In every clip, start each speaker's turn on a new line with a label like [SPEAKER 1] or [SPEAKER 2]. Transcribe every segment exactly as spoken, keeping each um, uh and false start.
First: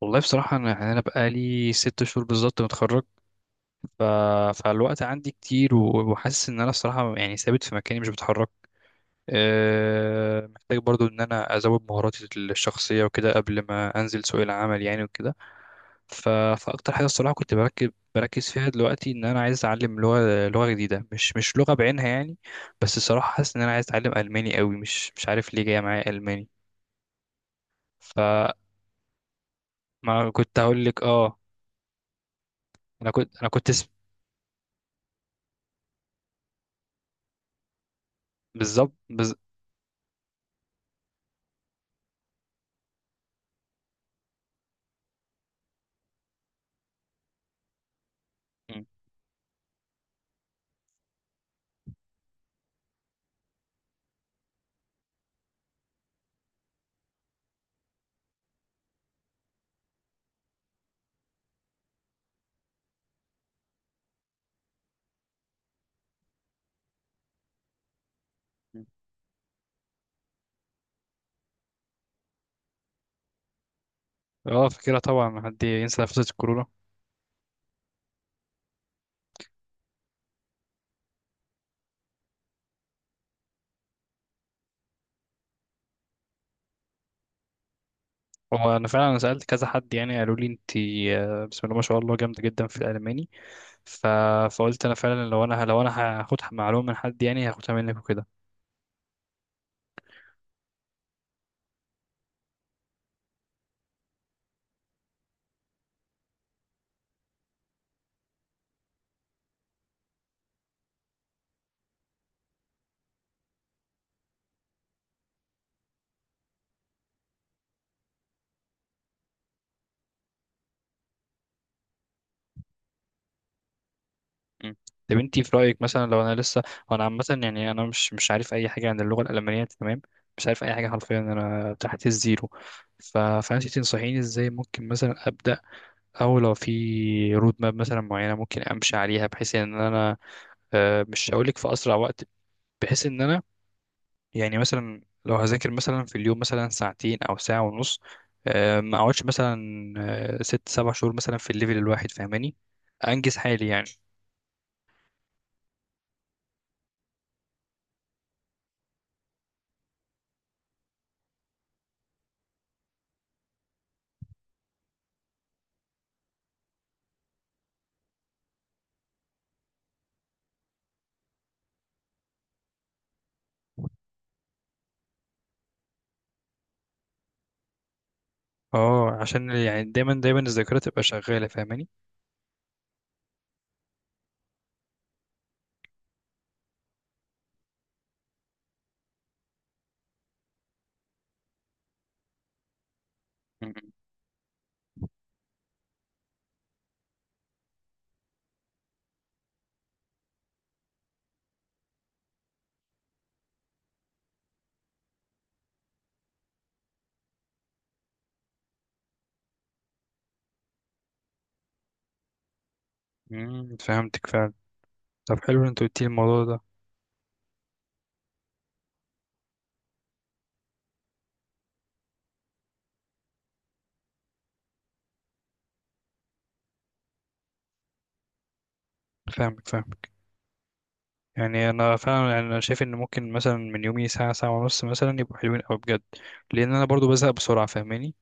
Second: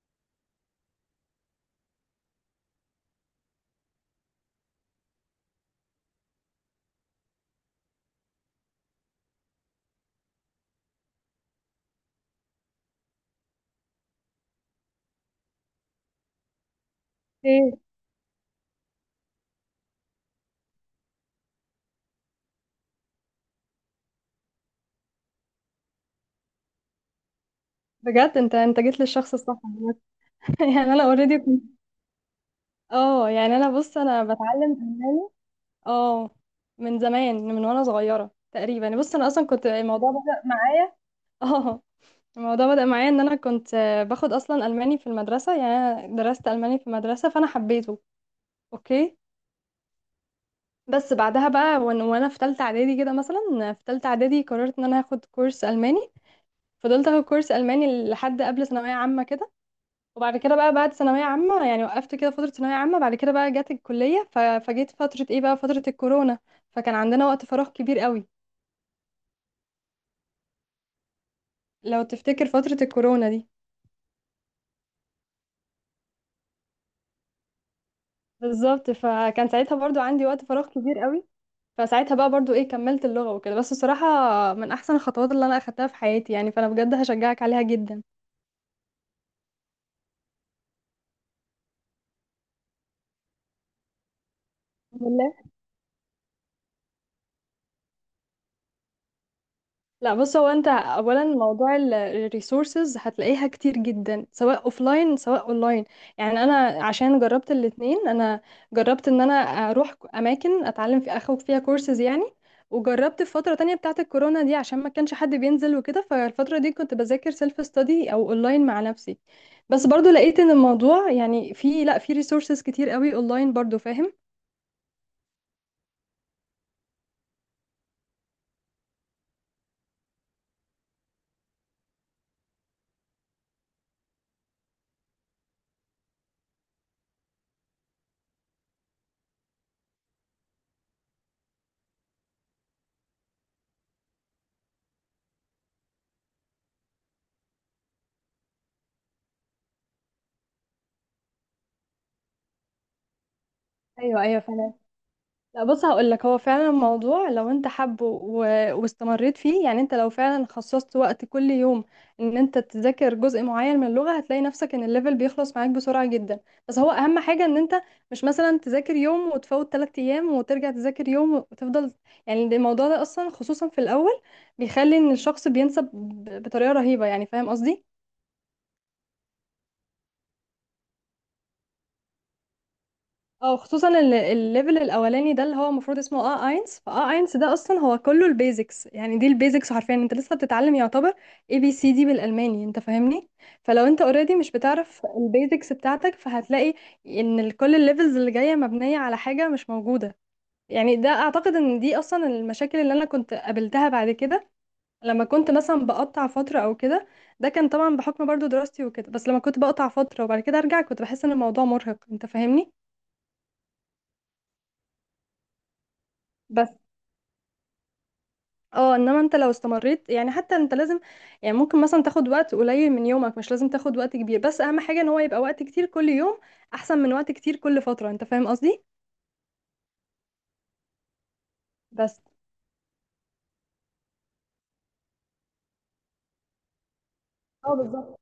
[SPEAKER 1] والله بصراحة، أنا يعني أنا بقالي ست شهور بالظبط متخرج. ف... فالوقت عندي كتير، و- وحاسس إن أنا الصراحة يعني ثابت في مكاني مش بتحرك. أه... محتاج برضو إن أنا أزود مهاراتي الشخصية وكده قبل ما أنزل سوق العمل يعني وكده. ف... فأكتر حاجة الصراحة كنت
[SPEAKER 2] ايه،
[SPEAKER 1] بركز بركز فيها دلوقتي إن أنا عايز أتعلم لغة لغة جديدة، مش مش لغة بعينها يعني. بس الصراحة حاسس إن أنا عايز أتعلم ألماني قوي، مش مش عارف ليه جاية معايا ألماني.
[SPEAKER 2] بجد
[SPEAKER 1] فما
[SPEAKER 2] انت انت جيت للشخص الصح عامة.
[SPEAKER 1] كنت هقول
[SPEAKER 2] يعني
[SPEAKER 1] لك
[SPEAKER 2] انا اوريدي
[SPEAKER 1] آه،
[SPEAKER 2] كنت،
[SPEAKER 1] أنا
[SPEAKER 2] اه
[SPEAKER 1] كنت أنا
[SPEAKER 2] يعني
[SPEAKER 1] كنت
[SPEAKER 2] انا
[SPEAKER 1] س-
[SPEAKER 2] بص انا بتعلم الماني. اه من زمان، من وانا صغيره
[SPEAKER 1] بالظبط.
[SPEAKER 2] تقريبا. بص انا اصلا كنت الموضوع بدأ معايا. اه الموضوع بدأ معايا ان انا كنت، آه، باخد اصلا الماني في المدرسه يعني. انا درست الماني في المدرسه، فانا حبيته.
[SPEAKER 1] مم.
[SPEAKER 2] اوكي. بس بعدها بقى، وان- وانا في ثالثه اعدادي كده، مثلا في ثالثه اعدادي قررت ان انا هاخد كورس الماني. فضلت اخد كورس الماني لحد قبل ثانويه عامه كده. وبعد كده بقى، بعد ثانوية عامة يعني، وقفت كده فترة ثانوية عامة. بعد كده بقى، جت الكلية ف- فجيت فترة ايه بقى، فترة الكورونا. فكان عندنا وقت فراغ كبير قوي، لو تفتكر فترة الكورونا دي.
[SPEAKER 1] اه، فاكرها طبعا، ما حد ينسى نفسة الكورونا.
[SPEAKER 2] بالظبط. فكان ساعتها برضو عندي وقت فراغ كبير قوي. فساعتها بقى برضو ايه، كملت اللغة وكده. بس الصراحة من احسن الخطوات اللي انا اخدتها في حياتي يعني، فانا بجد هشجعك عليها جدا.
[SPEAKER 1] هو انا فعلا انا سالت كذا حد، يعني قالوا لي انت آه، بسم الله ما شاء الله جامده جدا في الالماني. ف... فقلت انا فعلا لو انا لو انا هاخد معلومه من حد، يعني هاخدها منك وكده.
[SPEAKER 2] لا، بص، هو انت اولا موضوع الريسورسز هتلاقيها كتير جدا، سواء اوفلاين سواء اونلاين. يعني انا عشان جربت الاتنين، انا جربت ان انا اروح اماكن اتعلم في، اخد فيها كورسز يعني. وجربت في فترة تانية بتاعة الكورونا دي، عشان ما كانش حد بينزل وكده، فالفترة دي كنت بذاكر سيلف ستادي او اونلاين مع نفسي. بس برضو لقيت ان الموضوع يعني، في، لا، في ريسورسز كتير قوي اونلاين برضو، فاهم؟
[SPEAKER 1] مم. طب انت في رايك مثلا لو انا لسه، وانا عامه يعني انا مش مش عارف اي حاجه عن اللغه الالمانيه، تمام؟ مش عارف اي حاجه حرفيا، انا تحت الزيرو. ف... فانت تنصحيني ازاي ممكن مثلا ابدا، او لو في رود ماب مثلا معينه ممكن امشي عليها، بحيث ان انا آه، مش هقول لك في اسرع وقت، بحيث ان انا يعني مثلا لو هذاكر مثلا في اليوم مثلا ساعتين او ساعه ونص، آه، ما اقعدش مثلا آه، ست سبع شهور مثلا في الليفل الواحد، فاهماني؟ انجز حالي يعني.
[SPEAKER 2] ايوه، ايوه. لا، بص، هقول لك، هو فعلا الموضوع لو انت حابه و- واستمريت فيه، يعني انت لو فعلا خصصت وقت كل يوم، ان انت تذاكر جزء معين من اللغة، هتلاقي نفسك ان الليفل بيخلص معاك بسرعة جدا. بس هو اهم حاجة ان انت مش مثلا تذاكر يوم وتفوت ثلاث ايام وترجع تذاكر يوم وتفضل. يعني ده- الموضوع ده اصلا خصوصا في الاول، بيخلي ان الشخص بينسى ب- بطريقة رهيبة، يعني فاهم قصدي؟
[SPEAKER 1] اه، عشان يعني دايما دايما الذاكره تبقى شغاله، فاهماني.
[SPEAKER 2] اه، خصوصا ال- الليفل الاولاني ده، اللي هو المفروض اسمه اه اينس فاه اينس، ده اصلا هو كله البيزكس، يعني دي البيزكس حرفيا انت لسه بتتعلم يعتبر. اي بي سي دي بالالماني، انت فاهمني؟ فلو
[SPEAKER 1] م-
[SPEAKER 2] انت اوريدي مش بتعرف البيزكس بتاعتك، فهتلاقي ان ال- كل الليفلز اللي جايه مبنيه على حاجه مش موجوده. يعني ده اعتقد ان دي اصلا المشاكل اللي انا كنت قابلتها بعد كده، لما كنت مثلا بقطع فتره او كده. ده كان طبعا بحكم برضو دراستي وكده، بس لما كنت بقطع فتره وبعد كده ارجع، كنت بحس ان الموضوع مرهق، انت فاهمني؟
[SPEAKER 1] م- فهمتك فعلا. طب حلو ان انت قلت لي الموضوع ده.
[SPEAKER 2] بس، اه انما انت لو استمريت يعني، حتى انت لازم، يعني ممكن مثلا تاخد وقت قليل من يومك، مش لازم تاخد وقت كبير، بس اهم حاجة ان هو يبقى وقت كتير كل يوم، احسن من وقت كتير كل فترة، انت فاهم قصدي؟
[SPEAKER 1] فاهمك فاهمك، يعني انا
[SPEAKER 2] بس،
[SPEAKER 1] فعلا، يعني انا شايف ان ممكن مثلا من يومي ساعه ساعه ونص مثلا يبقوا حلوين قوي بجد. لان انا برضو بزهق بسرعه،
[SPEAKER 2] اه،
[SPEAKER 1] فاهماني.
[SPEAKER 2] بالظبط.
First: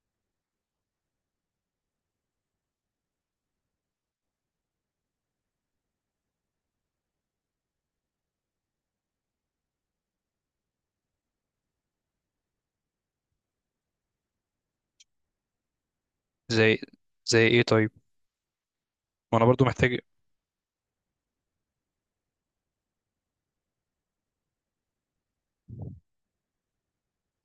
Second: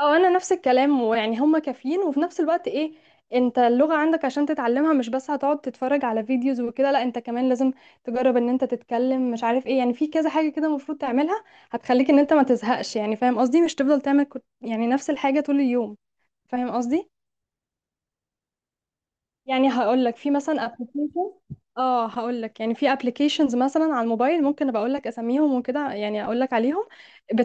[SPEAKER 2] اه، انا نفس الكلام، ويعني هما كافيين وفي نفس الوقت ايه، انت اللغة عندك عشان تتعلمها مش بس هتقعد تتفرج على فيديوز وكده، لا انت كمان لازم تجرب ان انت تتكلم، مش عارف ايه، يعني في كذا حاجة كده المفروض تعملها، هتخليك ان انت ما تزهقش، يعني فاهم قصدي، مش تفضل تعمل كت- يعني نفس الحاجة طول اليوم. فاهم
[SPEAKER 1] زي
[SPEAKER 2] قصدي؟
[SPEAKER 1] زي ايه طيب؟ وانا برضو
[SPEAKER 2] يعني
[SPEAKER 1] محتاج.
[SPEAKER 2] هقول لك في مثلا ابلكيشن، اه هقول لك يعني في ابلكيشنز مثلا على الموبايل، ممكن ابقى اقول لك اساميهم وكده، يعني اقول لك عليهم.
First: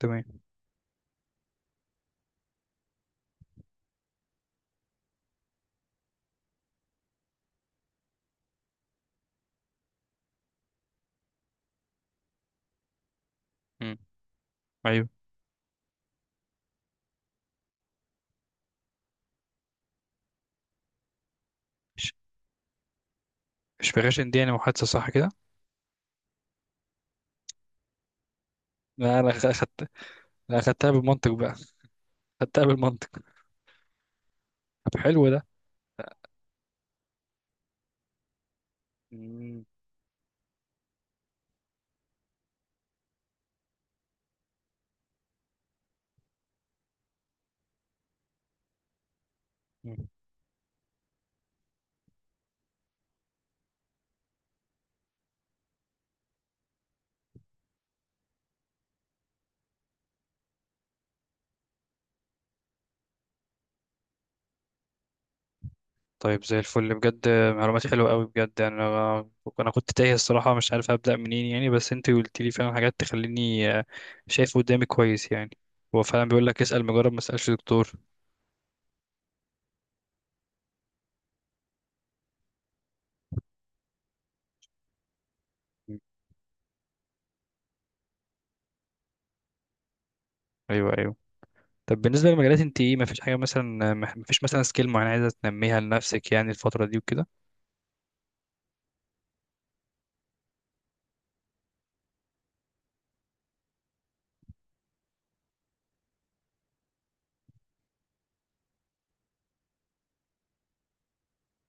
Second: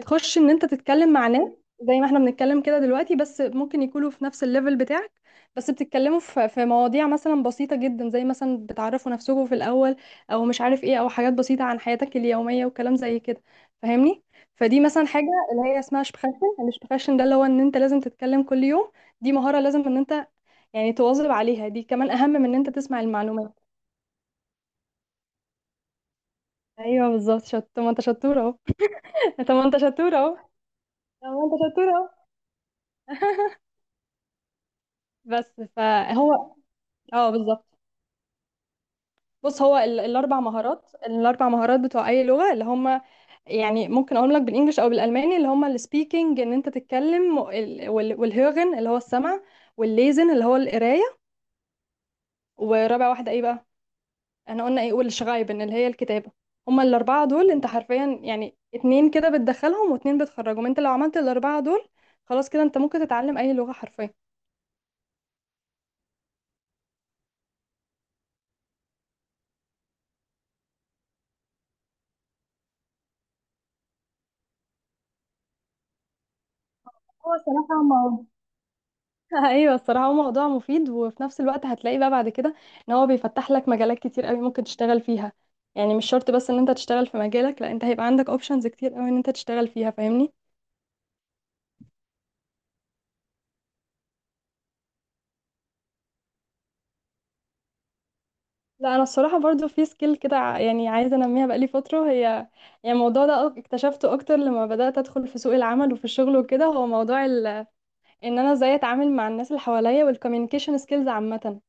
[SPEAKER 1] تمام.
[SPEAKER 2] ان انت تتكلم مع ناس، زي ما احنا بنتكلم كده دلوقتي، بس ممكن يكونوا في نفس الليفل بتاعك. بس بتتكلموا في في مواضيع مثلا بسيطة جدا، زي مثلا بتعرفوا نفسكم في الاول، او مش عارف ايه، او حاجات بسيطة عن حياتك اليومية وكلام زي كده.
[SPEAKER 1] امم.
[SPEAKER 2] فاهمني؟ فدي مثلا
[SPEAKER 1] ايوه.
[SPEAKER 2] حاجة اللي هي اسمها شبخاشن. الشبخاشن ده، اللي هو ان انت لازم تتكلم كل يوم. دي مهارة لازم ان انت يعني تواظب عليها، دي كمان
[SPEAKER 1] إش-
[SPEAKER 2] اهم من ان انت تسمع المعلومات.
[SPEAKER 1] اشفيغاشن دي يعني محادثه، صح كده؟
[SPEAKER 2] ايوه، بالظبط. شط طب ما انت شطوره اهو.
[SPEAKER 1] لا انا
[SPEAKER 2] طب ما انت
[SPEAKER 1] اخدت.
[SPEAKER 2] شطوره اهو.
[SPEAKER 1] لا اخدتها
[SPEAKER 2] طب
[SPEAKER 1] بالمنطق
[SPEAKER 2] ما
[SPEAKER 1] بقى.
[SPEAKER 2] انت شطوره
[SPEAKER 1] اخدتها
[SPEAKER 2] اهو.
[SPEAKER 1] بالمنطق. طب حلو ده.
[SPEAKER 2] بس فهو، اه، بالظبط. بص،
[SPEAKER 1] مم.
[SPEAKER 2] هو ال... الاربع مهارات الاربع مهارات بتوع اي لغه اللي هم، يعني ممكن اقول لك بالانجلش او بالالماني، اللي هم السبيكنج، ان انت تتكلم، وال... وال... والهيرن اللي هو السمع،
[SPEAKER 1] مم.
[SPEAKER 2] والليزن اللي هو القرايه. ورابع واحده ايه بقى؟ احنا قلنا ايه، والشغايبن اللي هي الكتابة. هما الأربعة دول، انت حرفيا يعني اتنين كده بتدخلهم واتنين بتخرجهم، انت لو عملت الأربعة دول، خلاص كده انت ممكن تتعلم أي لغة حرفيا.
[SPEAKER 1] طيب زي الفل بجد، معلومات حلوه قوي بجد، يعني انا، انا كنت تايه الصراحه، مش عارف ابدا منين يعني، بس انت قلت لي فعلا حاجات تخليني آه، شايف قدامي كويس يعني. هو فعلا بيقول لك اسال مجرب ما
[SPEAKER 2] هو
[SPEAKER 1] اسالش
[SPEAKER 2] صراحة
[SPEAKER 1] دكتور.
[SPEAKER 2] ما. ايوه، الصراحه هو موضوع مفيد، وفي نفس الوقت هتلاقي بقى بعد كده ان هو بيفتح لك مجالات كتير قوي ممكن تشتغل فيها، يعني
[SPEAKER 1] مم.
[SPEAKER 2] مش شرط بس ان انت تشتغل في مجالك، لا انت هيبقى عندك اوبشنز كتير قوي ان انت تشتغل فيها، فاهمني؟
[SPEAKER 1] ايوه ايوه. طب بالنسبه للمجالات انت ايه، ما فيش حاجه مثلا، ما فيش مثلا سكيل معينه عايزه تنميها لنفسك يعني الفتره دي وكده؟
[SPEAKER 2] لا، انا الصراحه برضو في سكيل كده ع- يعني عايزه انميها بقالي فتره هي، يعني الموضوع ده أك- اكتشفته اكتر لما بدات ادخل في سوق العمل وفي الشغل وكده. هو موضوع ال... ان انا ازاي اتعامل مع الناس اللي حواليا والكوميونيكيشن سكيلز عامه.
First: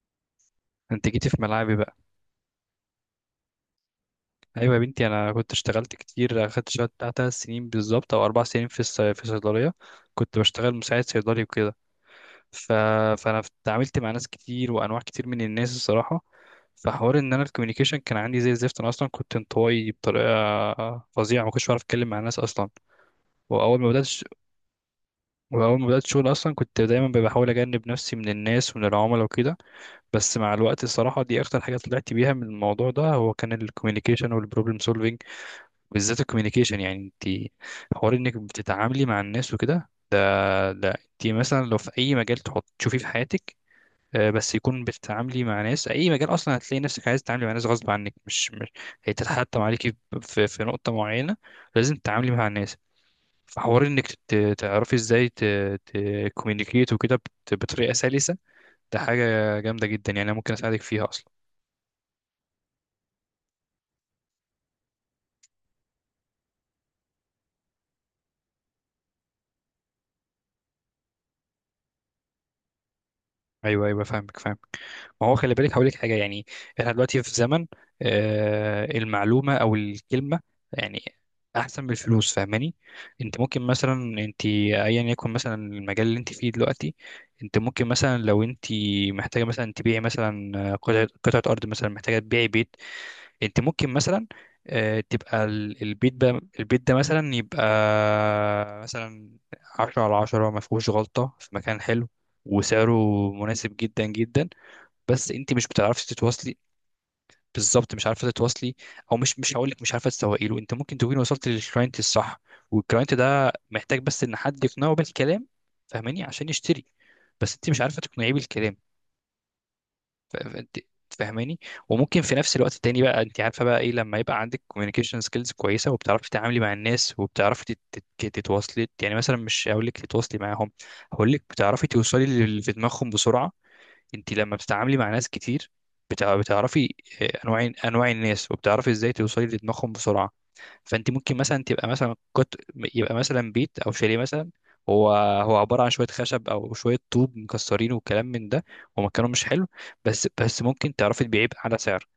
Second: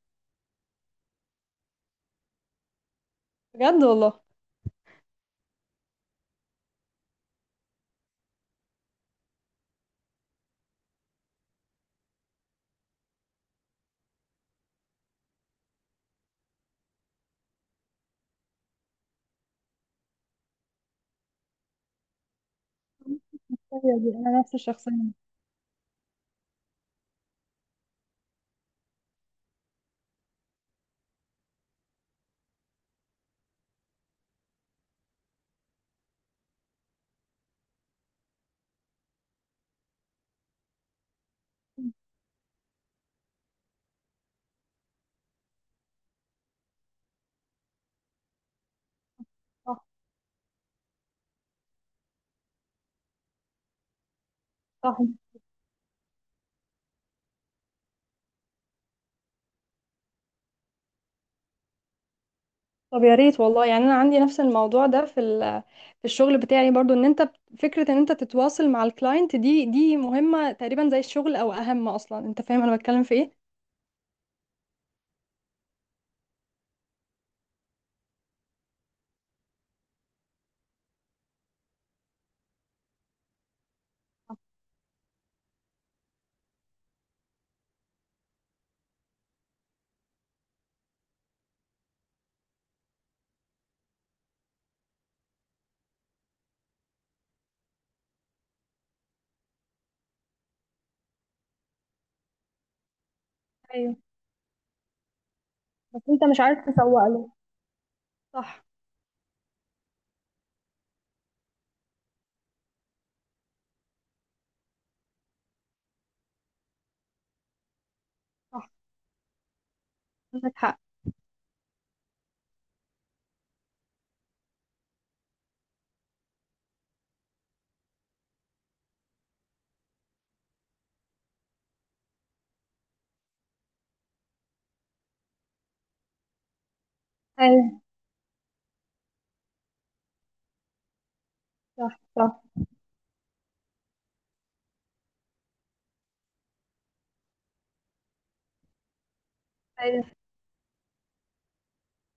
[SPEAKER 1] انت جيتي في ملعبي بقى.
[SPEAKER 2] بجد والله.
[SPEAKER 1] ايوه يا بنتي، انا كنت اشتغلت كتير، اخدت شغل بتاع تلات سنين بالظبط او اربع سنين في الص- في صيدليه، كنت بشتغل مساعد صيدلي وكده. ف... فانا اتعاملت مع ناس كتير وانواع كتير من الناس، الصراحه. فحوار ان انا الكوميونيكيشن كان عندي زي الزفت، انا اصلا كنت انطوائي بطريقه فظيعه، ما كنتش بعرف اتكلم مع الناس اصلا. واول ما
[SPEAKER 2] أيوة،
[SPEAKER 1] بدات
[SPEAKER 2] دي
[SPEAKER 1] ش-
[SPEAKER 2] انا نفس الشخصيه.
[SPEAKER 1] واول ما بدات شغل اصلا كنت دايما بحاول اجنب نفسي من الناس ومن العملاء وكده. بس مع الوقت الصراحه، دي اكتر حاجه طلعت بيها من الموضوع ده، هو كان الكوميونيكيشن والبروبلم، بالذات الكوميونيكيشن. يعني انت حوار انك بتتعاملي مع الناس وكده، ده ده انت مثلا لو في اي مجال تحط تشوفيه في حياتك آه، بس يكون بتتعاملي مع ناس، اي مجال اصلا هتلاقي نفسك عايز تتعاملي مع ناس غصب عنك، مش مش هيتحتم
[SPEAKER 2] صح،
[SPEAKER 1] عليكي في في نقطة معينة لازم تتعاملي مع الناس. فحوار انك تت- تعرفي
[SPEAKER 2] صح.
[SPEAKER 1] ازاي تكوميونيكيت وكده بت- بطريقة سلسة، ده حاجة جامدة جدا يعني انا ممكن اساعدك فيها.
[SPEAKER 2] طب يا ريت والله، يعني انا عندي نفس الموضوع ده في ال... في الشغل بتاعي برضو ان انت بت- فكره ان انت تتواصل مع الكلاينت، دي دي مهمه تقريبا زي الشغل او اهم اصلا، انت فاهم انا بتكلم في ايه؟
[SPEAKER 1] ايوه ايوه فاهمك فاهمك. ما هو خلي بالك هقول لك حاجه يعني، احنا دلوقتي في زمن آه المعلومه او الكلمه يعني احسن من الفلوس، فاهماني. انت ممكن مثلا، انت ايا يكن مثلا المجال اللي انت فيه دلوقتي، انت ممكن مثلا لو انت محتاجه مثلا تبيعي مثلا قطعه قطعه ارض، مثلا محتاجه تبيعي بيت. انت ممكن مثلا آه، تبقى ال- البيت ده، البيت ده مثلا يبقى مثلا عشرة على عشرة، ما فيهوش غلطة، في مكان حلو، وسعره مناسب
[SPEAKER 2] ايوه،
[SPEAKER 1] جدا جدا، بس انت مش
[SPEAKER 2] بس
[SPEAKER 1] بتعرفي
[SPEAKER 2] انت مش
[SPEAKER 1] تتواصلي.
[SPEAKER 2] عارف تسوق له.
[SPEAKER 1] بالظبط مش عارفه
[SPEAKER 2] صح.
[SPEAKER 1] تتواصلي. او مش مش هقول لك مش عارفه تسوقي له، انت ممكن تكوني وصلت للكلاينت الصح، والكلاينت ده محتاج بس ان حد يقنعه بالكلام، فاهماني، عشان يشتري، بس انت مش عارفه تقنعيه
[SPEAKER 2] صح.
[SPEAKER 1] بالكلام. ف- ف-
[SPEAKER 2] عندك
[SPEAKER 1] انت
[SPEAKER 2] حق.
[SPEAKER 1] فاهماني. وممكن في نفس الوقت التاني بقى، انت عارفه بقى ايه، لما يبقى عندك كوميونيكيشن سكيلز كويسه، وبتعرفي تتعاملي مع الناس، وبتعرفي تت- تت- تتواصلي، يعني مثلا مش هقول لك تتواصلي معاهم، هقول لك بتعرفي توصلي للي في دماغهم بسرعه. انت لما بتتعاملي مع ناس كتير بتع- بتعرفي آه،
[SPEAKER 2] ايوه.
[SPEAKER 1] انواع انواع الناس، وبتعرفي ازاي توصلي لدماغهم بسرعه. فانت ممكن مثلا تبقى
[SPEAKER 2] صح،
[SPEAKER 1] مثلا
[SPEAKER 2] صح.
[SPEAKER 1] كت... يبقى مثلا بيت او شاليه مثلا، هو هو عباره عن شويه خشب او شويه طوب مكسرين وكلام من ده، ومكانه مش حلو،
[SPEAKER 2] ايوه،
[SPEAKER 1] بس بس ممكن تعرفي تبيعيه على سعر.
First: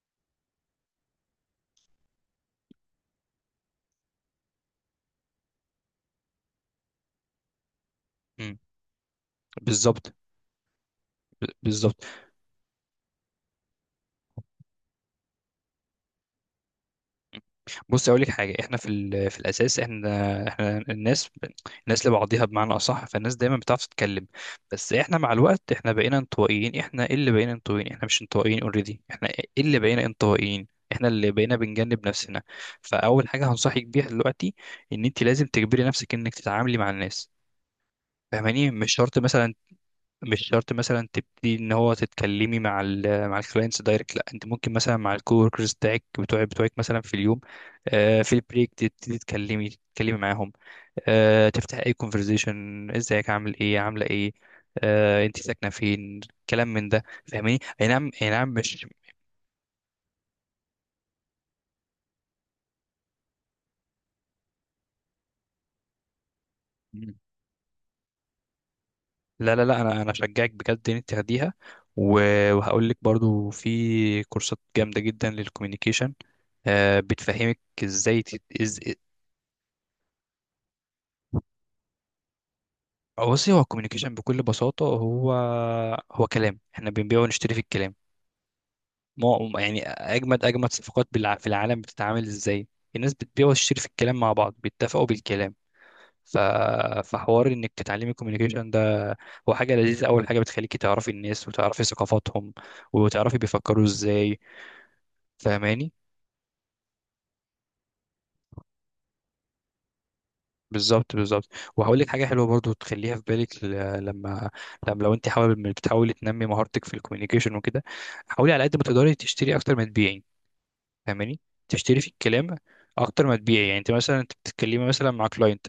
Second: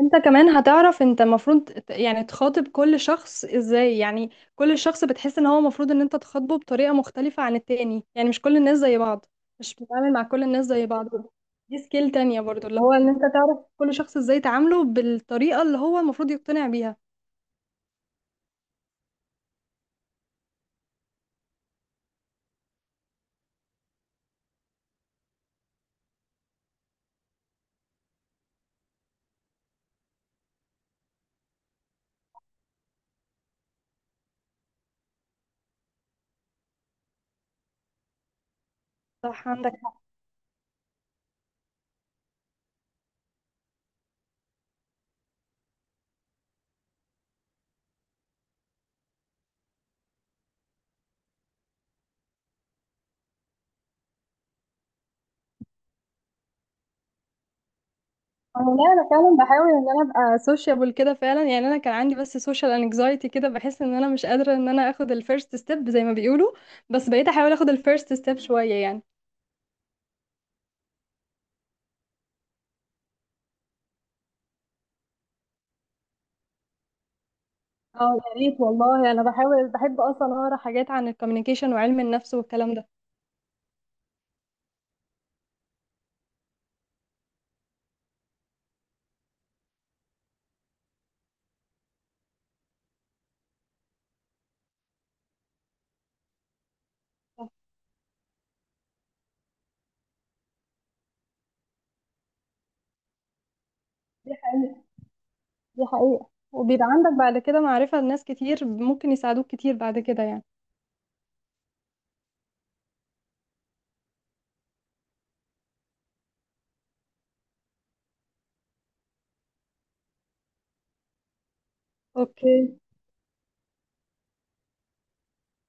[SPEAKER 2] انت كمان هتعرف، انت المفروض ت- يعني تخاطب كل شخص ازاي، يعني كل شخص بتحس ان هو المفروض ان انت تخاطبه بطريقة مختلفة عن التاني، يعني مش كل
[SPEAKER 1] مم.
[SPEAKER 2] الناس زي بعض، مش
[SPEAKER 1] بالظبط.
[SPEAKER 2] بتتعامل مع كل الناس زي بعض.
[SPEAKER 1] ب-
[SPEAKER 2] دي
[SPEAKER 1] بالظبط.
[SPEAKER 2] سكيل تانية برضو، اللي هو ان انت تعرف كل شخص ازاي تعامله بالطريقة اللي هو المفروض يقتنع بيها.
[SPEAKER 1] بص اقول لك حاجه، احنا في ال- في الاساس، احنا احنا الناس، الناس لبعضيها بمعنى اصح، فالناس دايما بتعرف تتكلم. بس احنا مع الوقت، احنا بقينا انطوائيين، احنا إيه اللي بقينا انطوائيين، احنا مش انطوائيين اوريدي، احنا إيه اللي بقينا انطوائيين، احنا اللي بقينا بنجنب نفسنا. فاول حاجه هنصحك بيها دلوقتي ان انت لازم تجبري نفسك انك تتعاملي مع الناس، فاهماني، مش شرط
[SPEAKER 2] صح،
[SPEAKER 1] مثلا،
[SPEAKER 2] عندك.
[SPEAKER 1] مش شرط مثلا تبتدي ان هو تتكلمي مع ال مع الكلاينتس دايركت، لا انت ممكن مثلا مع الكووركرز بتاعك بتوعك بتوعك مثلا في اليوم آه، في البريك تبتدي تتكلمي تتكلمي معاهم، آه، تفتح اي كونفرزيشن، ازيك، عامل ايه، عامله ايه، آه، انت ساكنه فين، كلام من ده، فاهماني. اي نعم اي نعم،
[SPEAKER 2] انا،
[SPEAKER 1] مش.
[SPEAKER 2] لا، انا فعلا بحاول ان انا ابقى سوشيبل كده فعلا، يعني انا كان عندي بس سوشيال انكزايتي كده، بحس ان انا مش قادره ان انا اخد الفيرست ستيب زي ما بيقولوا. بس بقيت احاول اخد الفيرست ستيب شويه يعني.
[SPEAKER 1] لا لا لا، انا انا اشجعك بجد ان انت تاخديها. و- وهقول لك برضو في كورسات جامده جدا للكوميونيكيشن، آه، بتفهمك
[SPEAKER 2] اه،
[SPEAKER 1] ازاي
[SPEAKER 2] يا
[SPEAKER 1] تت-
[SPEAKER 2] ريت
[SPEAKER 1] إز-
[SPEAKER 2] والله، انا بحاول بحب اصلا اقرا حاجات عن الكوميونيكيشن وعلم النفس والكلام ده.
[SPEAKER 1] آه، بصي. هو الكوميونيكيشن بكل بساطة، هو هو كلام، احنا بنبيع ونشتري في الكلام. ما يعني أجمد أجمد صفقات بالع- في العالم بتتعامل إزاي؟ الناس بتبيع وتشتري في الكلام، مع بعض بيتفقوا بالكلام. ف... فحوار إنك تتعلمي الكوميونيكيشن ده، هو حاجة لذيذة، أول حاجة بتخليكي تعرفي الناس وتعرفي ثقافاتهم وتعرفي بيفكروا
[SPEAKER 2] دي
[SPEAKER 1] إزاي،
[SPEAKER 2] حقيقة. دي
[SPEAKER 1] فاهماني.
[SPEAKER 2] حقيقة. وبيبقى عندك بعد كده معرفة لناس كتير، ممكن يساعدوك كتير بعد كده يعني.
[SPEAKER 1] بالظبط بالظبط. وهقول لك حاجه حلوه برضو تخليها في بالك ل- لما، لما لو انت حابب إنك بتحاولي تنمي مهارتك في الكوميونيكيشن وكده، حاولي على قد ما تقدري تشتري اكتر ما تبيعي، فاهماني. تشتري في الكلام
[SPEAKER 2] اوكي.
[SPEAKER 1] اكتر ما تبيعي، يعني انت مثلا، انت بتتكلمي مثلا مع كلاينت،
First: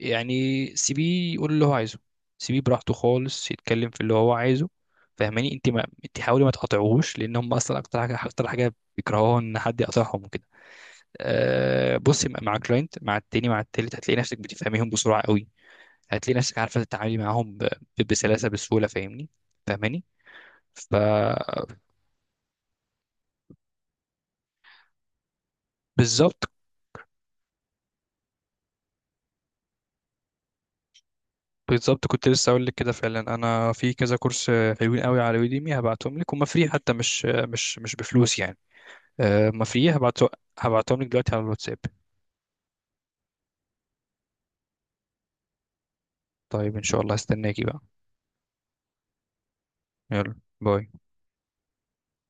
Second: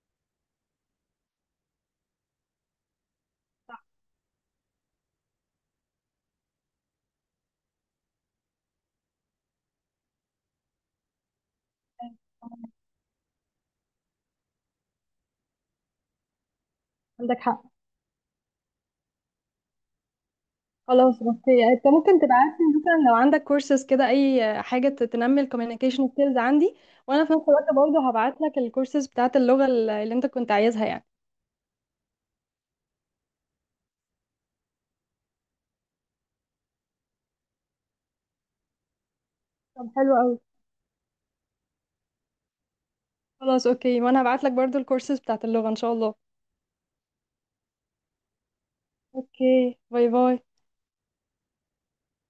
[SPEAKER 1] يعني سيبيه يقول اللي هو عايزه، سيبيه براحته خالص
[SPEAKER 2] صح.
[SPEAKER 1] يتكلم في اللي هو عايزه، فاهماني. انت، ما انت حاولي ما تقاطعوهوش، لان هم اصلا اكتر حاجه اكتر حاجه بيكرهوها ان حد يقاطعهم وكده. أه بصي، مع كلاينت، مع client، مع التاني، مع التالت، هتلاقي نفسك بتفهميهم بسرعه قوي، هتلاقي نفسك عارفه تتعاملي
[SPEAKER 2] عندك
[SPEAKER 1] معاهم
[SPEAKER 2] حق.
[SPEAKER 1] ب- ب- بسلاسه، بسهوله، فاهمني، فاهماني،
[SPEAKER 2] خلاص، بس
[SPEAKER 1] فبالظبط.
[SPEAKER 2] يعني انت ممكن تبعت لي مثلا لو عندك كورسز كده، اي حاجه ت- تنمي الكوميونيكيشن سكيلز
[SPEAKER 1] بالظبط
[SPEAKER 2] عندي، وانا في نفس الوقت برضه هبعت لك الكورسز بتاعت اللغه ال- اللي انت كنت عايزها يعني.
[SPEAKER 1] بالظبط، كنت لسه اقول لك كده فعلا، انا في كذا كورس حلوين قوي على يوديمي، هبعتهم لك، هما فري حتى، مش مش مش بفلوس يعني، أه، هما
[SPEAKER 2] طب
[SPEAKER 1] فري،
[SPEAKER 2] حلو
[SPEAKER 1] هبعته.
[SPEAKER 2] قوي.
[SPEAKER 1] هبعتهم لك دلوقتي على الواتساب.
[SPEAKER 2] خلاص، اوكي، وانا هبعت لك برضه الكورسز بتاعت اللغه ان شاء الله.
[SPEAKER 1] طيب ان شاء الله هستناكي بقى.
[SPEAKER 2] اوكي، باي
[SPEAKER 1] يلا
[SPEAKER 2] باي.
[SPEAKER 1] باي.